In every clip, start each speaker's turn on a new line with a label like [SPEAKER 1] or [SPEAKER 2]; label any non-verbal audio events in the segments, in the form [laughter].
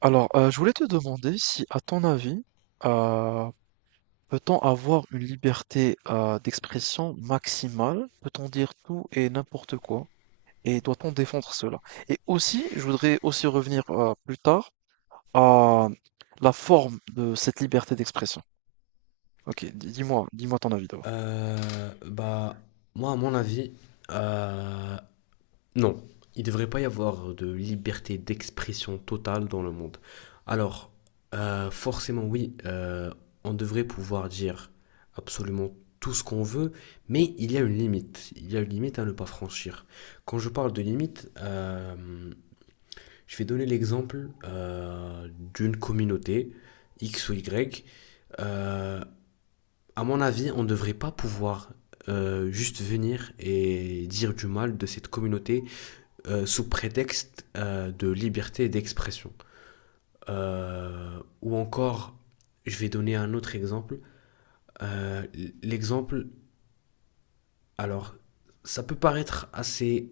[SPEAKER 1] Alors, je voulais te demander si, à ton avis, euh, peut-on avoir une liberté d'expression maximale? Peut-on dire tout et n'importe quoi? Et doit-on défendre cela? Et aussi, je voudrais aussi revenir plus tard à la forme de cette liberté d'expression. Ok, dis-moi, dis-moi ton avis d'abord.
[SPEAKER 2] Euh, bah, moi, à mon avis, euh, non. Il ne devrait pas y avoir de liberté d'expression totale dans le monde. Alors, forcément, oui, on devrait pouvoir dire absolument tout ce qu'on veut, mais il y a une limite. Il y a une limite à ne pas franchir. Quand je parle de limite, je vais donner l'exemple d'une communauté, X ou Y. Euh, à mon avis, on ne devrait pas pouvoir juste venir et dire du mal de cette communauté sous prétexte de liberté d'expression. Ou encore, je vais donner un autre exemple. Euh, L'exemple, alors, ça peut paraître assez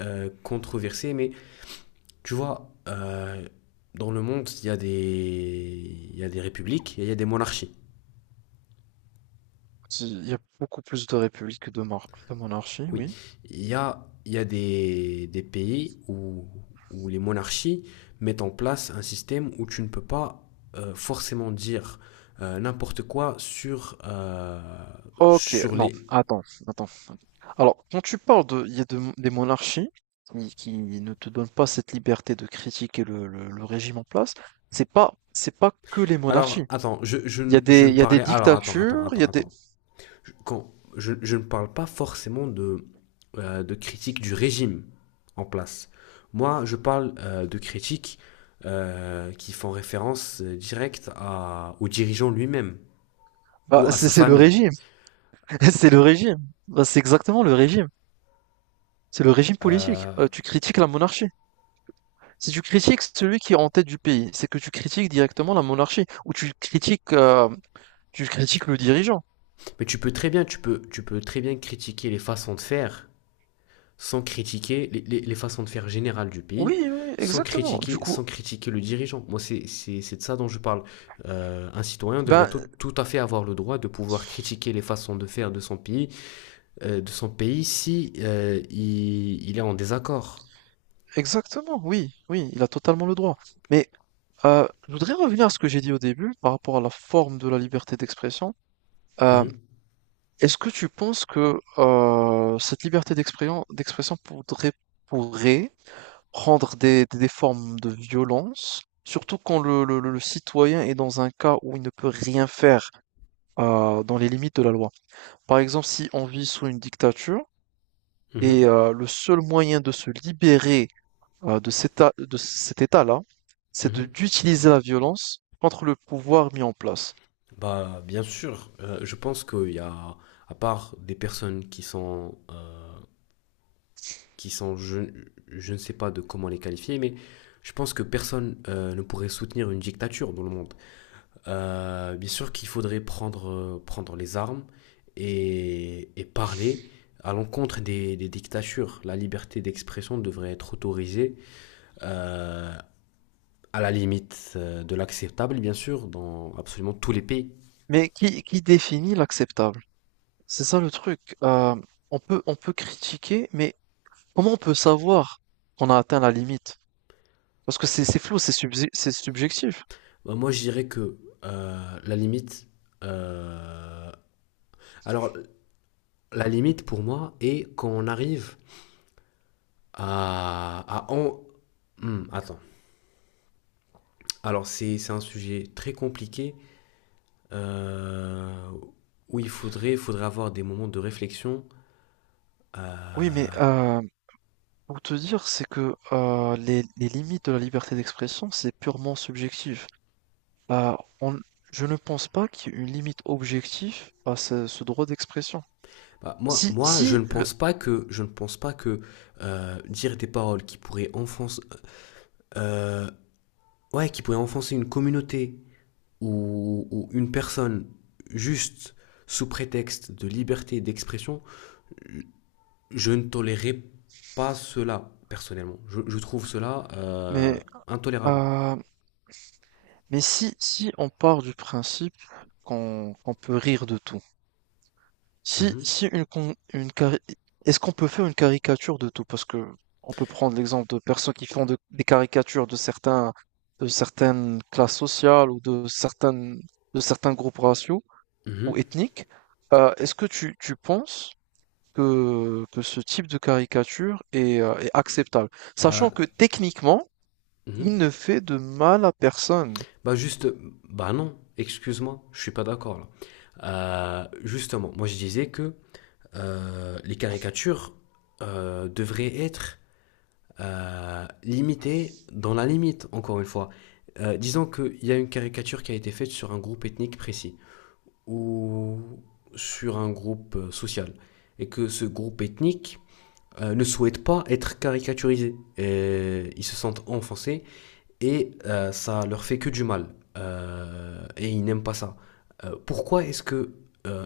[SPEAKER 2] controversé, mais tu vois, dans le monde, il y a des républiques et il y a des monarchies.
[SPEAKER 1] Il y a beaucoup plus de républiques que de, de monarchie,
[SPEAKER 2] Oui,
[SPEAKER 1] oui.
[SPEAKER 2] il y a des pays où les monarchies mettent en place un système où tu ne peux pas forcément dire n'importe quoi sur, euh,
[SPEAKER 1] Ok,
[SPEAKER 2] sur
[SPEAKER 1] non,
[SPEAKER 2] les.
[SPEAKER 1] attends, attends. Alors, quand tu parles de, il y a des monarchies qui ne te donnent pas cette liberté de critiquer le, le régime en place, c'est pas que les
[SPEAKER 2] Alors,
[SPEAKER 1] monarchies.
[SPEAKER 2] attends,
[SPEAKER 1] Il y a
[SPEAKER 2] je
[SPEAKER 1] des,
[SPEAKER 2] ne
[SPEAKER 1] il y a des
[SPEAKER 2] parlais. Alors, attends, attends,
[SPEAKER 1] dictatures, il y
[SPEAKER 2] attends,
[SPEAKER 1] a des,
[SPEAKER 2] attends. Quand je ne parle pas forcément de critique du régime en place. Moi, je parle de critiques qui font référence directe au dirigeant lui-même
[SPEAKER 1] bah,
[SPEAKER 2] ou à
[SPEAKER 1] c'est
[SPEAKER 2] sa
[SPEAKER 1] c'est le
[SPEAKER 2] famille.
[SPEAKER 1] régime, [laughs] c'est le régime, bah, c'est exactement le régime, c'est le régime politique.
[SPEAKER 2] Euh,
[SPEAKER 1] Tu critiques la monarchie. Si tu critiques celui qui est en tête du pays, c'est que tu critiques directement la monarchie ou tu critiques le dirigeant.
[SPEAKER 2] mais tu peux très bien critiquer les façons de faire sans critiquer les façons de faire générales du pays,
[SPEAKER 1] Oui, oui,
[SPEAKER 2] sans
[SPEAKER 1] exactement. Du
[SPEAKER 2] critiquer,
[SPEAKER 1] coup,
[SPEAKER 2] sans critiquer le dirigeant. Moi, c'est de ça dont je parle. Un citoyen devrait
[SPEAKER 1] ben,
[SPEAKER 2] tout à fait avoir le droit de pouvoir critiquer les façons de faire de son pays si il est en désaccord.
[SPEAKER 1] exactement, oui, oui, il a totalement le droit. Mais je voudrais revenir à ce que j'ai dit au début par rapport à la forme de la liberté d'expression. Euh,
[SPEAKER 2] Mhm,
[SPEAKER 1] est-ce que tu penses que cette liberté d'expression pourrait, pourrait prendre des, des formes de violence, surtout quand le, le citoyen est dans un cas où il ne peut rien faire dans les limites de la loi? Par exemple, si on vit sous une dictature
[SPEAKER 2] mhm,
[SPEAKER 1] et le seul moyen de se libérer de de cet état-là, c'est
[SPEAKER 2] mhm.
[SPEAKER 1] d'utiliser la violence contre le pouvoir mis en place.
[SPEAKER 2] Bah, bien sûr, je pense qu'il y a, à part des personnes qui sont, je ne sais pas de comment les qualifier, mais je pense que personne ne pourrait soutenir une dictature dans le monde. Bien sûr qu'il faudrait prendre les armes et parler à l'encontre des dictatures. La liberté d'expression devrait être autorisée euh, à la limite de l'acceptable, bien sûr, dans absolument tous les pays.
[SPEAKER 1] Mais qui définit l'acceptable? C'est ça le truc. On peut critiquer, mais comment on peut savoir qu'on a atteint la limite? Parce que c'est flou, c'est subjectif.
[SPEAKER 2] Bah, moi, je dirais que la limite. Euh, alors, la limite pour moi est quand on arrive. À, à en- attends. Alors, c'est un sujet très compliqué euh, où il faudrait avoir des moments de réflexion.
[SPEAKER 1] Oui, mais
[SPEAKER 2] euh,
[SPEAKER 1] pour te dire, c'est que les limites de la liberté d'expression, c'est purement subjectif. Euh, on- je ne pense pas qu'il y ait une limite objective à ce, ce droit d'expression.
[SPEAKER 2] bah, moi,
[SPEAKER 1] Si,
[SPEAKER 2] moi,
[SPEAKER 1] si le,
[SPEAKER 2] je ne pense pas que dire des paroles qui pourraient enfoncer, euh, ouais, qui pourraient enfoncer une communauté ou une personne juste sous prétexte de liberté d'expression. Je ne tolérerai pas cela, personnellement. Je trouve cela
[SPEAKER 1] mais,
[SPEAKER 2] intolérable.
[SPEAKER 1] euh, mais si, si on part du principe qu'on peut rire de tout, Si,
[SPEAKER 2] Mhm,
[SPEAKER 1] si une, con- une cari- est-ce qu'on peut faire une caricature de tout? Parce que on peut prendre l'exemple de personnes qui font des caricatures de certains, de certaines classes sociales ou de certaines, de certains groupes raciaux ou
[SPEAKER 2] mhm.
[SPEAKER 1] ethniques. Est-ce que tu penses que ce type de caricature est, est acceptable? Sachant
[SPEAKER 2] Bah,
[SPEAKER 1] que techniquement, il
[SPEAKER 2] mhm.
[SPEAKER 1] ne fait de mal à personne.
[SPEAKER 2] bah juste, bah non, excuse-moi, je suis pas d'accord là. Justement, moi je disais que les caricatures devraient être limitées dans la limite, encore une fois. Disons qu'il y a une caricature qui a été faite sur un groupe ethnique précis ou sur un groupe social et que ce groupe ethnique ne souhaite pas être caricaturisé. Et ils se sentent enfoncés et ça leur fait que du mal. Et ils n'aiment pas ça. Pourquoi est-ce que euh,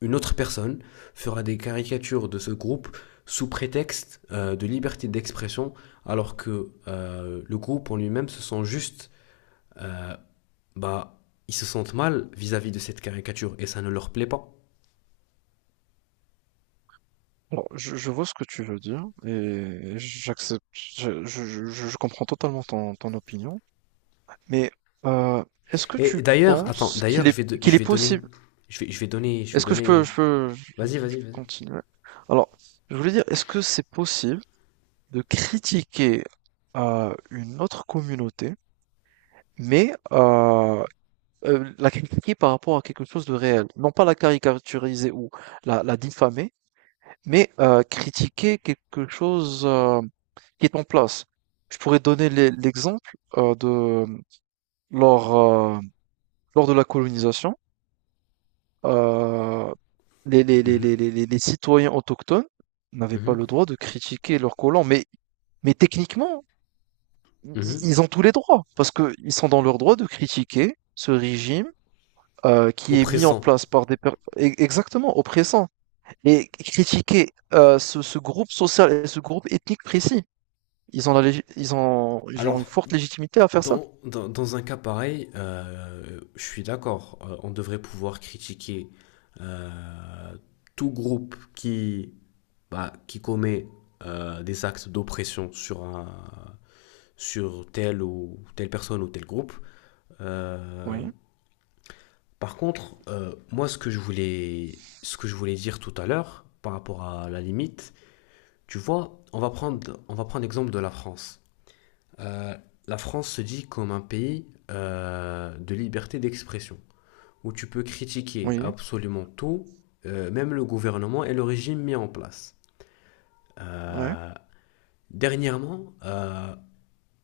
[SPEAKER 2] une autre personne fera des caricatures de ce groupe sous prétexte de liberté d'expression alors que le groupe en lui-même se sent juste, euh, bah, ils se sentent mal vis-à-vis de cette caricature et ça ne leur plaît pas.
[SPEAKER 1] Bon, je vois ce que tu veux dire et j'accepte, je, je comprends totalement ton ton opinion. Mais euh, est-ce que tu
[SPEAKER 2] Et d'ailleurs, attends,
[SPEAKER 1] penses qu'il
[SPEAKER 2] d'ailleurs,
[SPEAKER 1] est
[SPEAKER 2] je vais, do-
[SPEAKER 1] qu'il
[SPEAKER 2] je
[SPEAKER 1] est
[SPEAKER 2] vais donner.
[SPEAKER 1] possible?
[SPEAKER 2] Je vais, je vais donner, je vais
[SPEAKER 1] Est-ce que je peux
[SPEAKER 2] donner.
[SPEAKER 1] je peux
[SPEAKER 2] Vas-y, vas-y, vas-y.
[SPEAKER 1] continuer? Alors, je voulais dire, est-ce que c'est possible de critiquer une autre communauté, mais la critiquer par rapport à quelque chose de réel, non pas la caricaturiser ou la diffamer, mais critiquer quelque chose qui est en place. Je pourrais donner l'exemple de lors euh, lors de la colonisation. Euh,
[SPEAKER 2] Mhm,
[SPEAKER 1] citoyens autochtones n'avaient pas
[SPEAKER 2] mhm,
[SPEAKER 1] le droit de critiquer leurs colons. Mais techniquement, i-
[SPEAKER 2] mhm.
[SPEAKER 1] ils ont tous les droits, parce qu'ils sont dans leur droit de critiquer ce régime qui est mis en
[SPEAKER 2] Oppressant.
[SPEAKER 1] place par des personnes exactement oppressants. Et critiquer ce, ce groupe social et ce groupe ethnique précis. Ils ont ils ont ils ont une
[SPEAKER 2] Alors,
[SPEAKER 1] forte légitimité à faire ça.
[SPEAKER 2] dans un cas pareil, je suis d'accord. On devrait pouvoir critiquer euh, tout groupe qui, bah, qui commet des actes d'oppression sur telle ou telle personne ou tel groupe. Euh,
[SPEAKER 1] Oui,
[SPEAKER 2] Par contre, moi, ce que je voulais dire tout à l'heure, par rapport à la limite, tu vois, on va prendre l'exemple de la France. Euh, la France se dit comme un pays de liberté d'expression, où tu peux critiquer
[SPEAKER 1] oui,
[SPEAKER 2] absolument tout, même le gouvernement et le régime mis en place.
[SPEAKER 1] ouais,
[SPEAKER 2] Euh, dernièrement,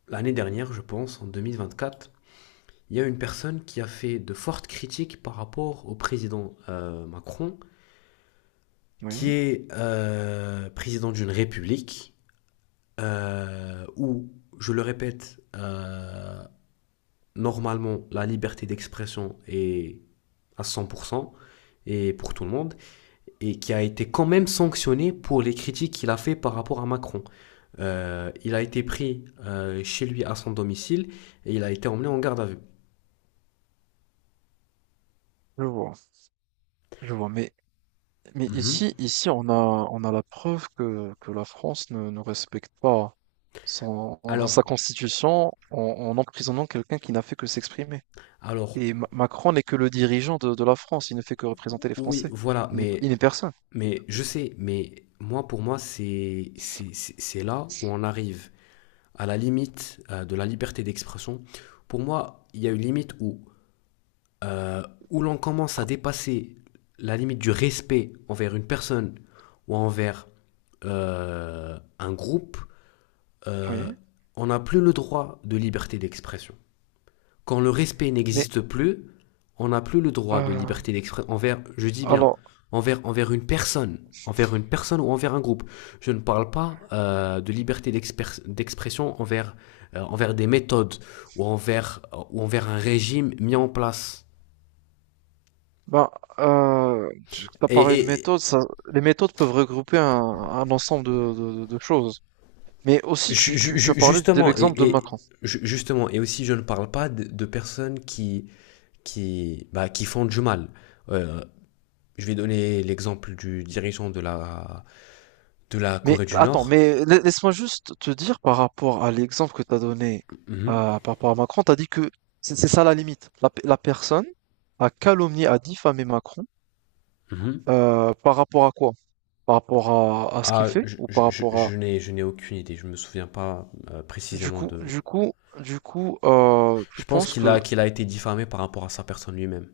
[SPEAKER 2] l'année dernière, je pense, en 2024, il y a une personne qui a fait de fortes critiques par rapport au président Macron, qui
[SPEAKER 1] oui,
[SPEAKER 2] est président d'une république où, je le répète, normalement, la liberté d'expression est à 100% et pour tout le monde, et qui a été quand même sanctionné pour les critiques qu'il a fait par rapport à Macron. Il a été pris chez lui à son domicile et il a été emmené en garde à vue.
[SPEAKER 1] je vois, je vois. Mais
[SPEAKER 2] Mhm.
[SPEAKER 1] ici, ici, on a la preuve que la France ne, ne respecte pas son, sa
[SPEAKER 2] Alors,
[SPEAKER 1] constitution en, en emprisonnant quelqu'un qui n'a fait que s'exprimer.
[SPEAKER 2] alors,
[SPEAKER 1] Et Macron n'est que le dirigeant de la France, il ne fait que représenter les
[SPEAKER 2] oui,
[SPEAKER 1] Français.
[SPEAKER 2] voilà,
[SPEAKER 1] Il n'est il
[SPEAKER 2] mais
[SPEAKER 1] n'est personne.
[SPEAKER 2] Mais je sais, mais moi, pour moi, c'est là où on arrive à la limite de la liberté d'expression. Pour moi, il y a une limite euh, où l'on commence à
[SPEAKER 1] Co-
[SPEAKER 2] dépasser la limite du respect envers une personne ou envers un groupe. euh,
[SPEAKER 1] Oui.
[SPEAKER 2] on n'a plus le droit de liberté d'expression. Quand le respect
[SPEAKER 1] Mais
[SPEAKER 2] n'existe plus, on n'a plus le droit de
[SPEAKER 1] euh,
[SPEAKER 2] liberté d'expression envers, je dis bien,
[SPEAKER 1] alors,
[SPEAKER 2] envers une personne, ou envers un groupe. Je ne parle pas de liberté d'expression envers des méthodes ou ou envers un régime mis en place.
[SPEAKER 1] ben, tu as parlé
[SPEAKER 2] Et,
[SPEAKER 1] de
[SPEAKER 2] et
[SPEAKER 1] méthodes, ça, les méthodes peuvent regrouper un ensemble de, choses. Mais aussi,
[SPEAKER 2] ju-
[SPEAKER 1] tu, tu as
[SPEAKER 2] ju-
[SPEAKER 1] parlé de
[SPEAKER 2] justement,
[SPEAKER 1] l'exemple de
[SPEAKER 2] et, et
[SPEAKER 1] Macron.
[SPEAKER 2] justement, et aussi je ne parle pas de personnes qui, bah, qui font du mal. Euh, je vais donner l'exemple du dirigeant de la
[SPEAKER 1] Mais
[SPEAKER 2] Corée du
[SPEAKER 1] attends,
[SPEAKER 2] Nord.
[SPEAKER 1] mais laisse-moi juste te dire par rapport à l'exemple que tu as donné
[SPEAKER 2] Mhm,
[SPEAKER 1] par rapport à Macron, tu as dit que c'est ça la limite. La, la personne a calomnié, a diffamé Macron
[SPEAKER 2] mhm.
[SPEAKER 1] par rapport à quoi? Par rapport à ce qu'il
[SPEAKER 2] Ah,
[SPEAKER 1] fait
[SPEAKER 2] je,
[SPEAKER 1] ou
[SPEAKER 2] je-
[SPEAKER 1] par
[SPEAKER 2] je-
[SPEAKER 1] rapport à
[SPEAKER 2] je n'ai, je n'ai aucune idée. Je me souviens pas
[SPEAKER 1] du
[SPEAKER 2] précisément
[SPEAKER 1] coup
[SPEAKER 2] de.
[SPEAKER 1] du coup tu
[SPEAKER 2] Je pense
[SPEAKER 1] penses que
[SPEAKER 2] qu'il a été diffamé par rapport à sa personne lui-même.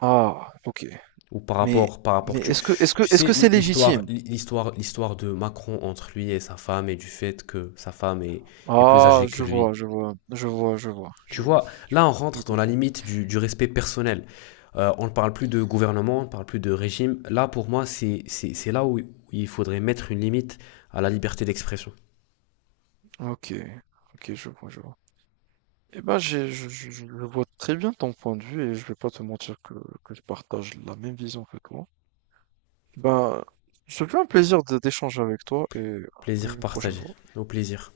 [SPEAKER 1] ah OK,
[SPEAKER 2] Ou par
[SPEAKER 1] mais
[SPEAKER 2] rapport, par
[SPEAKER 1] mais
[SPEAKER 2] rapport. Tu,
[SPEAKER 1] est-ce que est-ce que
[SPEAKER 2] tu
[SPEAKER 1] est-ce
[SPEAKER 2] sais,
[SPEAKER 1] que
[SPEAKER 2] l'hi-
[SPEAKER 1] c'est
[SPEAKER 2] l'histoire,
[SPEAKER 1] légitime?
[SPEAKER 2] l'hi- l'histoire, l'histoire de Macron entre lui et sa femme et du fait que sa femme est plus
[SPEAKER 1] Ah,
[SPEAKER 2] âgée que
[SPEAKER 1] je vois,
[SPEAKER 2] lui.
[SPEAKER 1] je vois, je vois, je vois, je
[SPEAKER 2] Tu
[SPEAKER 1] vois,
[SPEAKER 2] vois,
[SPEAKER 1] je
[SPEAKER 2] là, on
[SPEAKER 1] vois, je
[SPEAKER 2] rentre dans la
[SPEAKER 1] comprends.
[SPEAKER 2] limite du respect personnel. On ne parle plus de gouvernement, on ne parle plus de régime. Là, pour moi, c'est là où il faudrait mettre une limite à la liberté d'expression.
[SPEAKER 1] OK, OK, je vois, je vois. Eh ben, j'ai je le vois très bien ton point de vue et je vais pas te mentir que je partage la même vision que toi. Ben, ce fut un plaisir de d'échanger avec toi et à
[SPEAKER 2] Plaisir
[SPEAKER 1] une prochaine
[SPEAKER 2] partagé.
[SPEAKER 1] fois.
[SPEAKER 2] Au plaisir.